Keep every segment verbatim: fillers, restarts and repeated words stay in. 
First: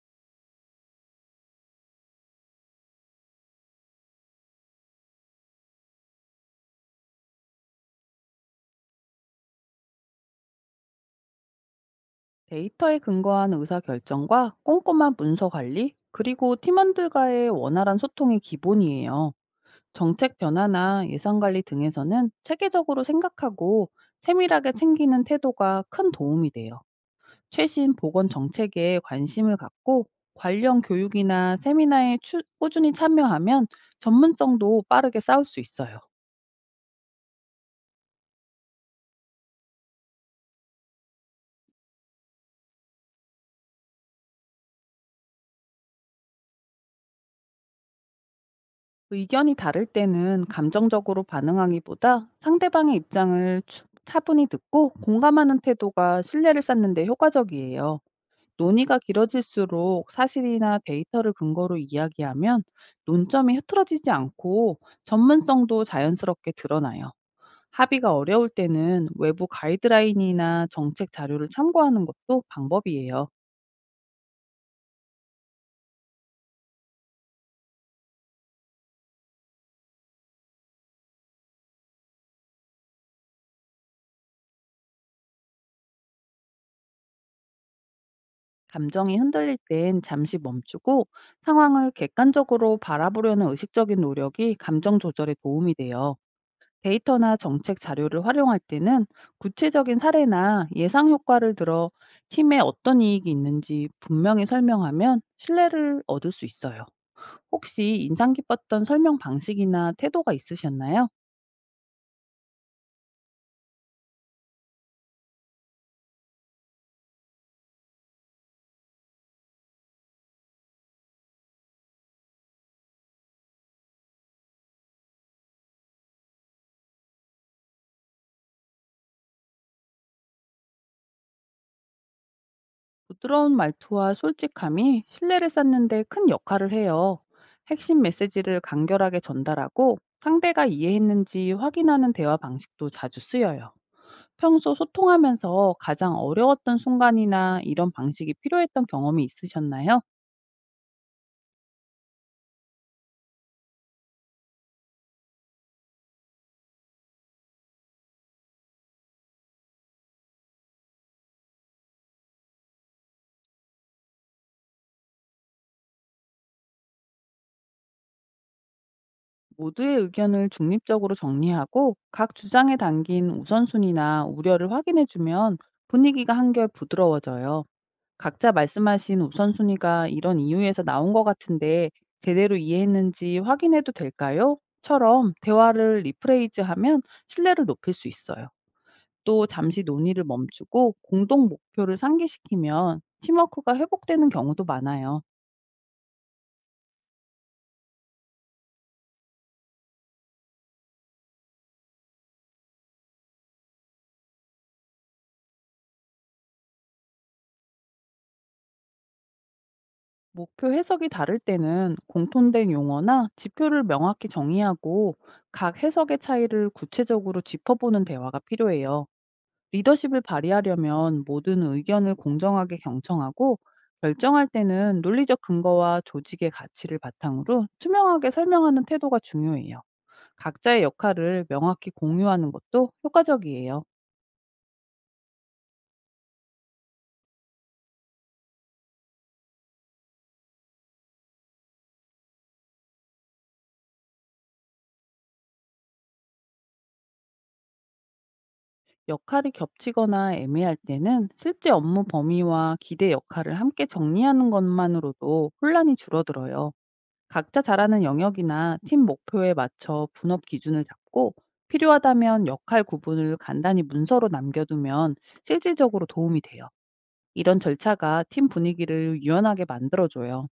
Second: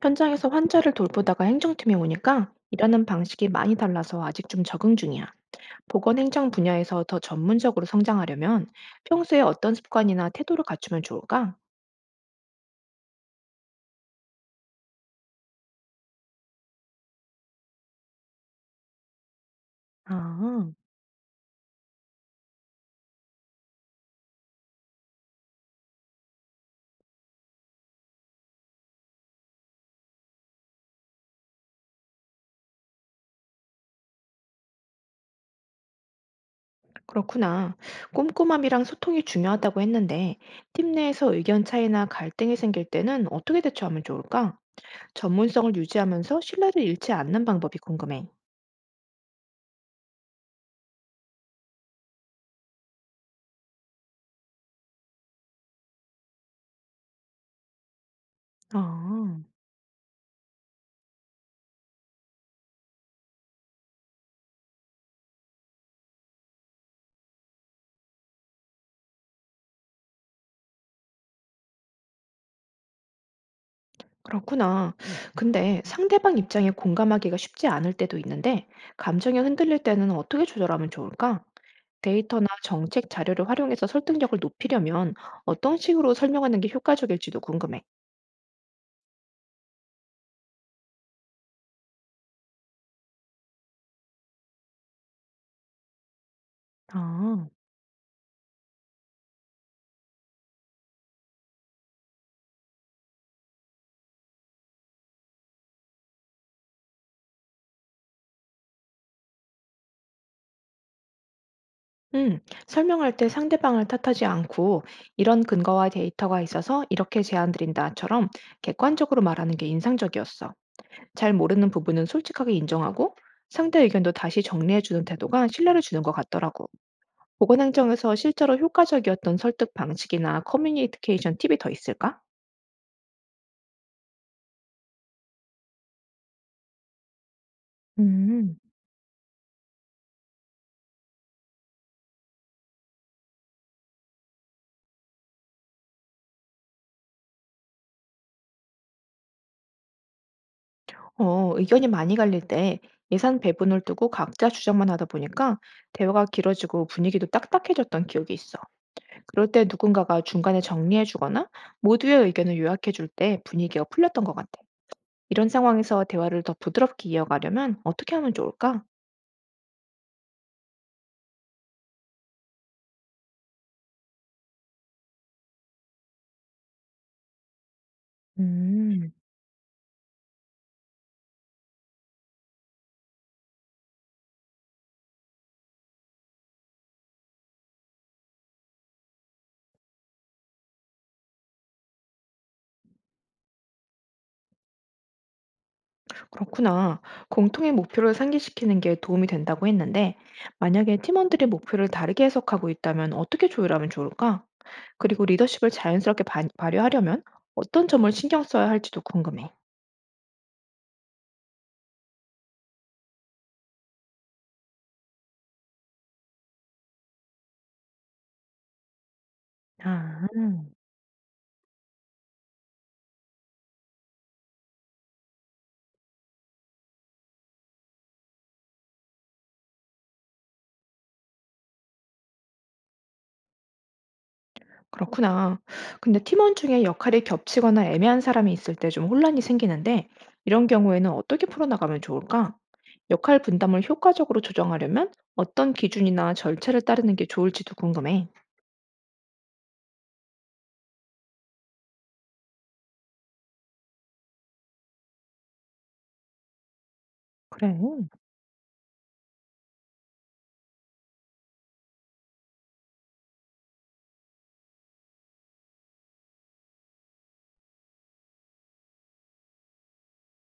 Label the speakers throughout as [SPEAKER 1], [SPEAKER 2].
[SPEAKER 1] 현장에서 환자를 돌보다가 행정팀에 오니까 일하는 방식이 많이 달라서 아직 좀 적응 중이야. 보건 행정 분야에서 더 전문적으로 성장하려면 평소에 어떤 습관이나 태도를 갖추면 좋을까?
[SPEAKER 2] 데이터에 근거한 의사결정과 꼼꼼한 문서 관리, 그리고 팀원들과의 원활한 소통이 기본이에요. 정책
[SPEAKER 1] 아,
[SPEAKER 2] 변화나 예산 관리 등에서는 체계적으로 생각하고 세밀하게 챙기는 태도가 큰 도움이 돼요. 최신 보건 정책에 관심을 갖고 관련 교육이나 세미나에 추- 꾸준히 참여하면 전문성도 빠르게 쌓을 수 있어요.
[SPEAKER 1] 그렇구나. 꼼꼼함이랑 소통이 중요하다고 했는데 팀 내에서 의견 차이나 갈등이 생길 때는 어떻게 대처하면 좋을까? 전문성을 유지하면서 신뢰를 잃지 않는 방법이 궁금해.
[SPEAKER 2] 의견이 다를 때는 감정적으로 반응하기보다 상대방의 입장을 추- 차분히 듣고 공감하는 태도가 신뢰를 쌓는 데 효과적이에요. 논의가
[SPEAKER 1] 아.
[SPEAKER 2] 길어질수록 사실이나 데이터를 근거로 이야기하면 논점이 흐트러지지 않고 전문성도 자연스럽게 드러나요. 합의가 어려울 때는 외부 가이드라인이나 정책 자료를 참고하는 것도 방법이에요.
[SPEAKER 1] 그렇구나. 음. 근데 상대방 입장에 공감하기가 쉽지 않을 때도 있는데, 감정이 흔들릴 때는 어떻게 조절하면 좋을까? 데이터나 정책 자료를 활용해서 설득력을 높이려면 어떤 식으로 설명하는 게 효과적일지도 궁금해.
[SPEAKER 2] 감정이 흔들릴 땐 잠시 멈추고 상황을 객관적으로 바라보려는 의식적인 노력이 감정 조절에 도움이 돼요. 데이터나
[SPEAKER 1] 아,
[SPEAKER 2] 정책 자료를 활용할 때는 구체적인 사례나 예상 효과를 들어 팀에 어떤 이익이 있는지 분명히 설명하면 신뢰를 얻을 수 있어요. 혹시 인상 깊었던 설명 방식이나 태도가 있으셨나요?
[SPEAKER 1] 음, 설명할 때 상대방을 탓하지 않고 이런 근거와 데이터가 있어서 이렇게 제안드린다처럼 객관적으로 말하는 게 인상적이었어. 잘 모르는 부분은 솔직하게 인정하고 상대 의견도 다시 정리해주는 태도가 신뢰를 주는 것 같더라고. 보건행정에서 실제로 효과적이었던 설득 방식이나 커뮤니케이션 팁이 더 있을까?
[SPEAKER 2] 부드러운 말투와 솔직함이 신뢰를 쌓는데 큰 역할을 해요. 핵심
[SPEAKER 1] 음,
[SPEAKER 2] 메시지를 간결하게 전달하고 상대가 이해했는지 확인하는 대화 방식도 자주 쓰여요. 평소 소통하면서 가장 어려웠던 순간이나 이런 방식이 필요했던 경험이 있으셨나요?
[SPEAKER 1] 어, 의견이 많이 갈릴 때 예산 배분을 두고 각자 주장만 하다 보니까 대화가 길어지고 분위기도 딱딱해졌던 기억이 있어. 그럴 때 누군가가 중간에 정리해주거나 모두의 의견을 요약해줄 때 분위기가 풀렸던 것 같아. 이런 상황에서 대화를 더 부드럽게 이어가려면 어떻게 하면 좋을까?
[SPEAKER 2] 모두의 의견을 중립적으로 정리하고 각 주장에 담긴 우선순위나 우려를 확인해주면 분위기가 한결 부드러워져요. "각자
[SPEAKER 1] 음.
[SPEAKER 2] 말씀하신 우선순위가 이런 이유에서 나온 것 같은데 제대로 이해했는지 확인해도 될까요? 처럼 대화를 리프레이즈하면 신뢰를 높일 수 있어요. 또 잠시 논의를 멈추고 공동 목표를 상기시키면 팀워크가 회복되는 경우도 많아요.
[SPEAKER 1] 그렇구나. 공통의 목표를 상기시키는 게 도움이 된다고 했는데, 만약에 팀원들이 목표를 다르게 해석하고 있다면 어떻게 조율하면 좋을까? 그리고 리더십을 자연스럽게 바, 발휘하려면 어떤 점을 신경 써야 할지도 궁금해.
[SPEAKER 2] 목표 해석이 다를 때는 공통된 용어나 지표를 명확히 정의하고 각 해석의 차이를 구체적으로 짚어보는 대화가 필요해요. 리더십을
[SPEAKER 1] 아,
[SPEAKER 2] 발휘하려면 모든 의견을 공정하게 경청하고, 결정할 때는 논리적 근거와 조직의 가치를 바탕으로 투명하게 설명하는 태도가 중요해요. 각자의 역할을 명확히 공유하는 것도 효과적이에요.
[SPEAKER 1] 그렇구나. 근데 팀원 중에 역할이 겹치거나 애매한 사람이 있을 때 좀 혼란이 생기는데, 이런 경우에는 어떻게 풀어나가면 좋을까? 역할 분담을 효과적으로 조정하려면 어떤 기준이나 절차를 따르는 게 좋을지도 궁금해.
[SPEAKER 2] 역할이 겹치거나 애매할 때는 실제 업무 범위와 기대 역할을 함께 정리하는 것만으로도 혼란이 줄어들어요. 각자
[SPEAKER 1] 그래.
[SPEAKER 2] 잘하는 영역이나 팀 목표에 맞춰 분업 기준을 잡고, 필요하다면 역할 구분을 간단히 문서로 남겨두면 실질적으로 도움이 돼요. 이런 절차가 팀 분위기를 유연하게 만들어줘요.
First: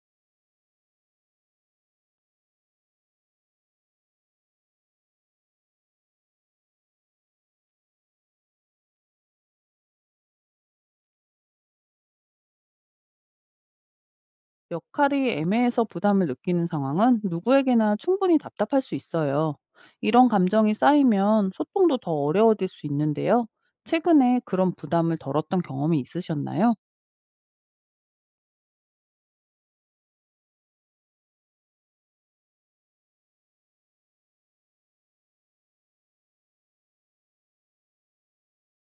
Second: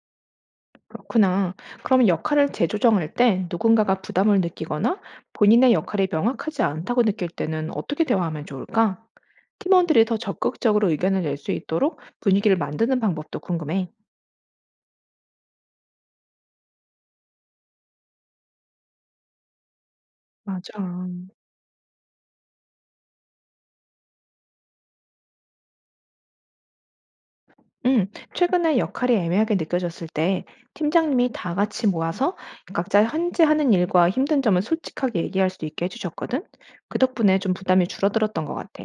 [SPEAKER 1] 그렇구나. 그럼 역할을 재조정할 때 누군가가 부담을 느끼거나 본인의 역할이 명확하지 않다고 느낄 때는 어떻게 대화하면 좋을까? 팀원들이 더 적극적으로 의견을 낼 수 있도록 분위기를 만드는 방법도 궁금해.
[SPEAKER 2] 역할이 애매해서 부담을 느끼는 상황은 누구에게나 충분히 답답할 수 있어요. 이런
[SPEAKER 1] 맞아.
[SPEAKER 2] 감정이 쌓이면 소통도 더 어려워질 수 있는데요. 최근에 그런 부담을 덜었던 경험이 있으셨나요?
[SPEAKER 1] 음, 최근에 역할이 애매하게 느껴졌을 때 팀장님이 다 같이 모아서 각자 현재 하는 일과 힘든 점을 솔직하게 얘기할 수 있게 해주셨거든. 그 덕분에 좀 부담이 줄어들었던 것 같아.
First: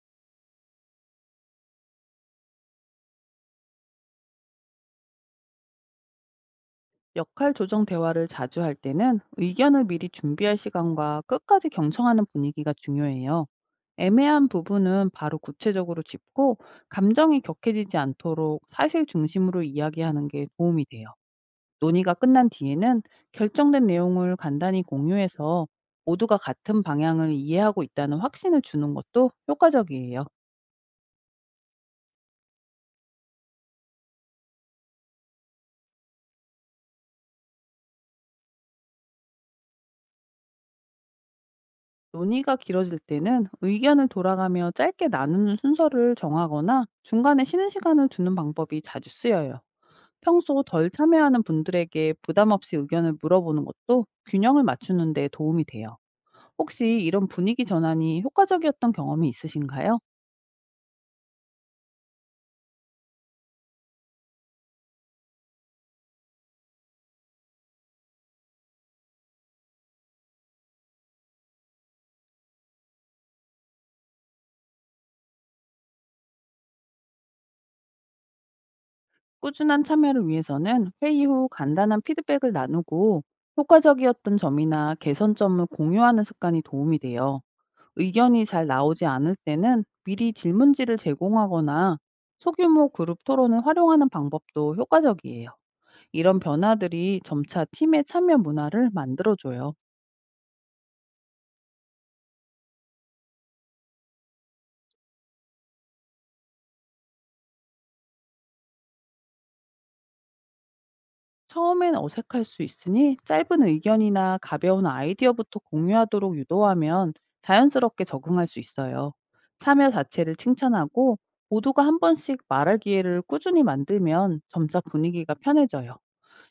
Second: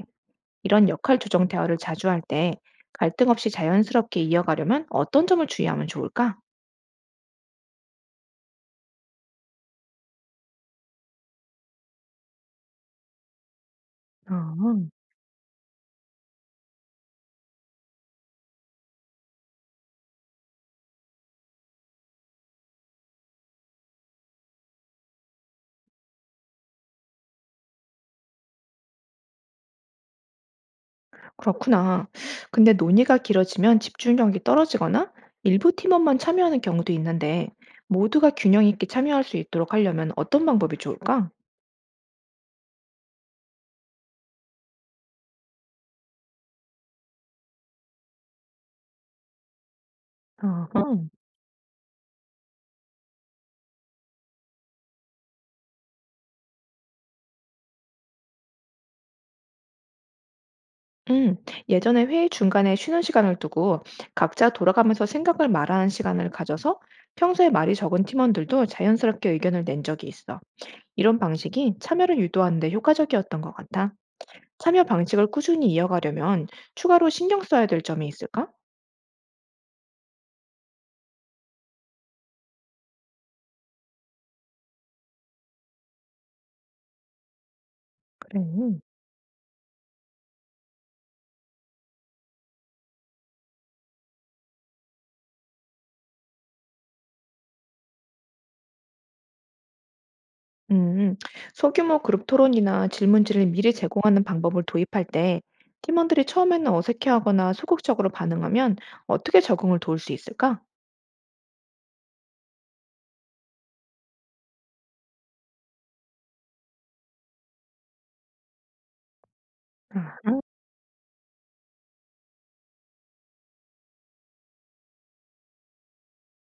[SPEAKER 1] 이런 역할 조정 대화를 자주 할 때 갈등 없이 자연스럽게 이어가려면 어떤 점을 주의하면 좋을까?
[SPEAKER 2] 역할 조정 대화를 자주 할 때는 의견을 미리 준비할 시간과 끝까지 경청하는 분위기가 중요해요. 애매한
[SPEAKER 1] 아,
[SPEAKER 2] 부분은 바로 구체적으로 짚고, 감정이 격해지지 않도록 사실 중심으로 이야기하는 게 도움이 돼요. 논의가 끝난 뒤에는 결정된 내용을 간단히 공유해서 모두가 같은 방향을 이해하고 있다는 확신을 주는 것도 효과적이에요.
[SPEAKER 1] 그렇구나. 근데 논의가 길어지면 집중력이 떨어지거나 일부 팀원만 참여하는 경우도 있는데 모두가 균형 있게 참여할 수 있도록 하려면 어떤 방법이 좋을까?
[SPEAKER 2] 논의가 길어질 때는 의견을 돌아가며 짧게 나누는 순서를 정하거나 중간에 쉬는 시간을 두는 방법이 자주 쓰여요. 평소
[SPEAKER 1] 아,
[SPEAKER 2] 덜 참여하는 분들에게 부담 없이 의견을 물어보는 것도 균형을 맞추는 데 도움이 돼요. 혹시 이런 분위기 전환이 효과적이었던 경험이 있으신가요?
[SPEAKER 1] 음, 예전에 회의 중간에 쉬는 시간을 두고 각자 돌아가면서 생각을 말하는 시간을 가져서 평소에 말이 적은 팀원들도 자연스럽게 의견을 낸 적이 있어. 이런 방식이 참여를 유도하는 데 효과적이었던 것 같아. 참여 방식을 꾸준히 이어가려면 추가로 신경 써야 될 점이 있을까?
[SPEAKER 2] 꾸준한 참여를 위해서는 회의 후 간단한 피드백을 나누고 효과적이었던 점이나 개선점을 공유하는 습관이 도움이 돼요.
[SPEAKER 1] 그래.
[SPEAKER 2] 의견이 잘 나오지 않을 때는 미리 질문지를 제공하거나 소규모 그룹 토론을 활용하는 방법도 효과적이에요. 이런 변화들이 점차 팀의 참여 문화를 만들어줘요.
[SPEAKER 1] 음, 소규모 그룹 토론이나 질문지를 미리 제공하는 방법을 도입할 때 팀원들이 처음에는 어색해하거나 소극적으로 반응하면 어떻게 적응을 도울 수 있을까?
[SPEAKER 2] 처음엔 어색할 수 있으니 짧은 의견이나 가벼운 아이디어부터 공유하도록 유도하면 자연스럽게 적응할 수 있어요. 참여 자체를
[SPEAKER 1] 아하.
[SPEAKER 2] 칭찬하고, 모두가 한 번씩 말할 기회를 꾸준히 만들면 점차 분위기가 편해져요.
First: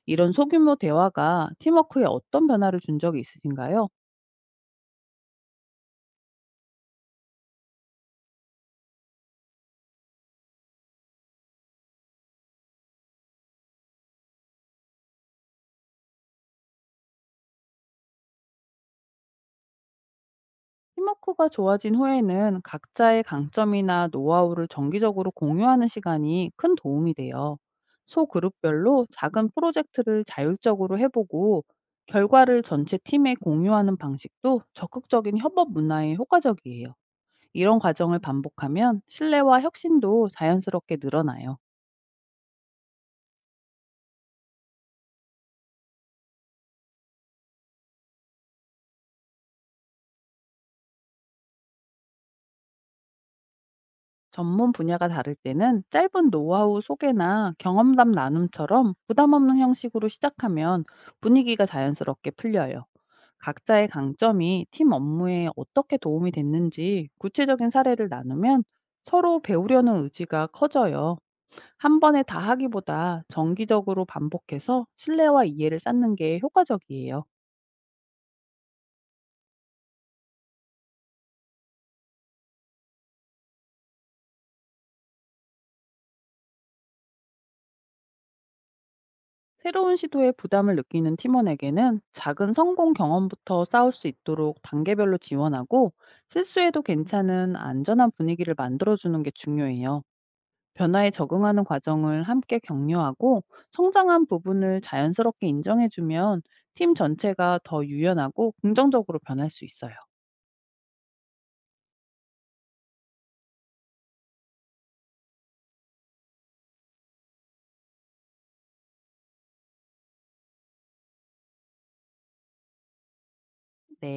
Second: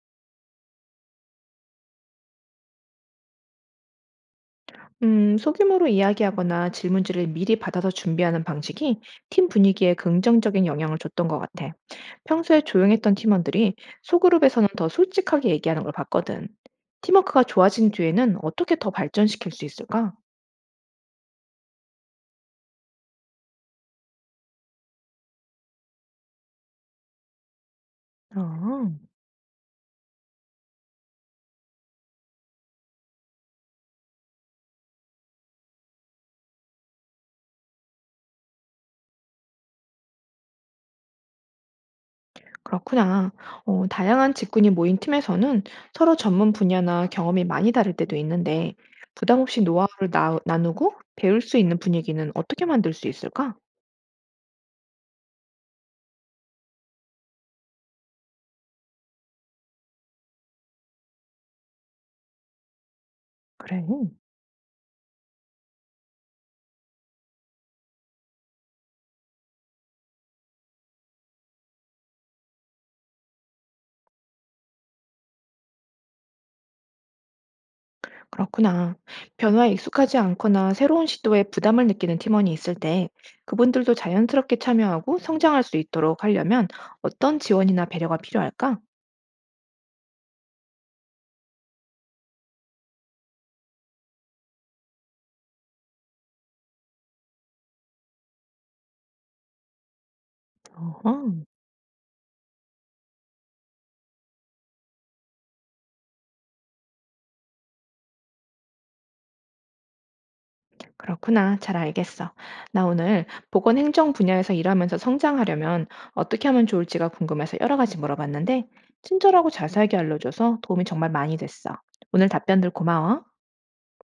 [SPEAKER 2] 이런 소규모 대화가 팀워크에 어떤 변화를 준 적이 있으신가요?
[SPEAKER 1] 음, 소규모로 이야기하거나 질문지를 미리 받아서 준비하는 방식이 팀 분위기에 긍정적인 영향을 줬던 것 같아. 평소에 조용했던 팀원들이 소그룹에서는 더 솔직하게 얘기하는 걸 봤거든. 팀워크가 좋아진 뒤에는 어떻게 더 발전시킬 수 있을까?
[SPEAKER 2] 팀워크가 좋아진 후에는 각자의 강점이나 노하우를 정기적으로 공유하는 시간이 큰 도움이 돼요.
[SPEAKER 1] 아,
[SPEAKER 2] 소그룹별로 작은 프로젝트를 자율적으로 해보고 결과를 전체 팀에 공유하는 방식도 적극적인 협업 문화에 효과적이에요. 이런 과정을 반복하면 신뢰와 혁신도 자연스럽게 늘어나요.
[SPEAKER 1] 그렇구나. 어, 다양한 직군이 모인 팀에서는 서로 전문 분야나 경험이 많이 다를 때도 있는데 부담 없이 노하우를 나, 나누고 배울 수 있는 분위기는 어떻게 만들 수 있을까?
[SPEAKER 2] 전문 분야가 다를 때는 짧은 노하우 소개나 경험담 나눔처럼 부담 없는 형식으로 시작하면 분위기가 자연스럽게 풀려요.
[SPEAKER 1] 그래.
[SPEAKER 2] 각자의 강점이 팀 업무에 어떻게 도움이 됐는지 구체적인 사례를 나누면 서로 배우려는 의지가 커져요. 한 번에 다 하기보다 정기적으로 반복해서 신뢰와 이해를 쌓는 게 효과적이에요.
[SPEAKER 1] 그렇구나. 변화에 익숙하지 않거나 새로운 시도에 부담을 느끼는 팀원이 있을 때 그분들도 자연스럽게 참여하고 성장할 수 있도록 하려면 어떤 지원이나 배려가 필요할까?
[SPEAKER 2] 새로운 시도에 부담을 느끼는 팀원에게는 작은 성공 경험부터 쌓을 수 있도록 단계별로 지원하고, 실수해도 괜찮은 안전한 분위기를 만들어주는 게 중요해요. 변화에
[SPEAKER 1] 어허,
[SPEAKER 2] 적응하는 과정을 함께 격려하고 성장한 부분을 자연스럽게 인정해주면 팀 전체가 더 유연하고 긍정적으로 변할 수 있어요.
[SPEAKER 1] 그렇구나. 잘 알겠어. 나 오늘 보건 행정 분야에서 일하면서 성장하려면 어떻게 하면 좋을지가 궁금해서 여러 가지 물어봤는데 친절하고 자세하게 알려줘서 도움이 정말 많이 됐어. 오늘 답변들 고마워.
[SPEAKER 2] 네.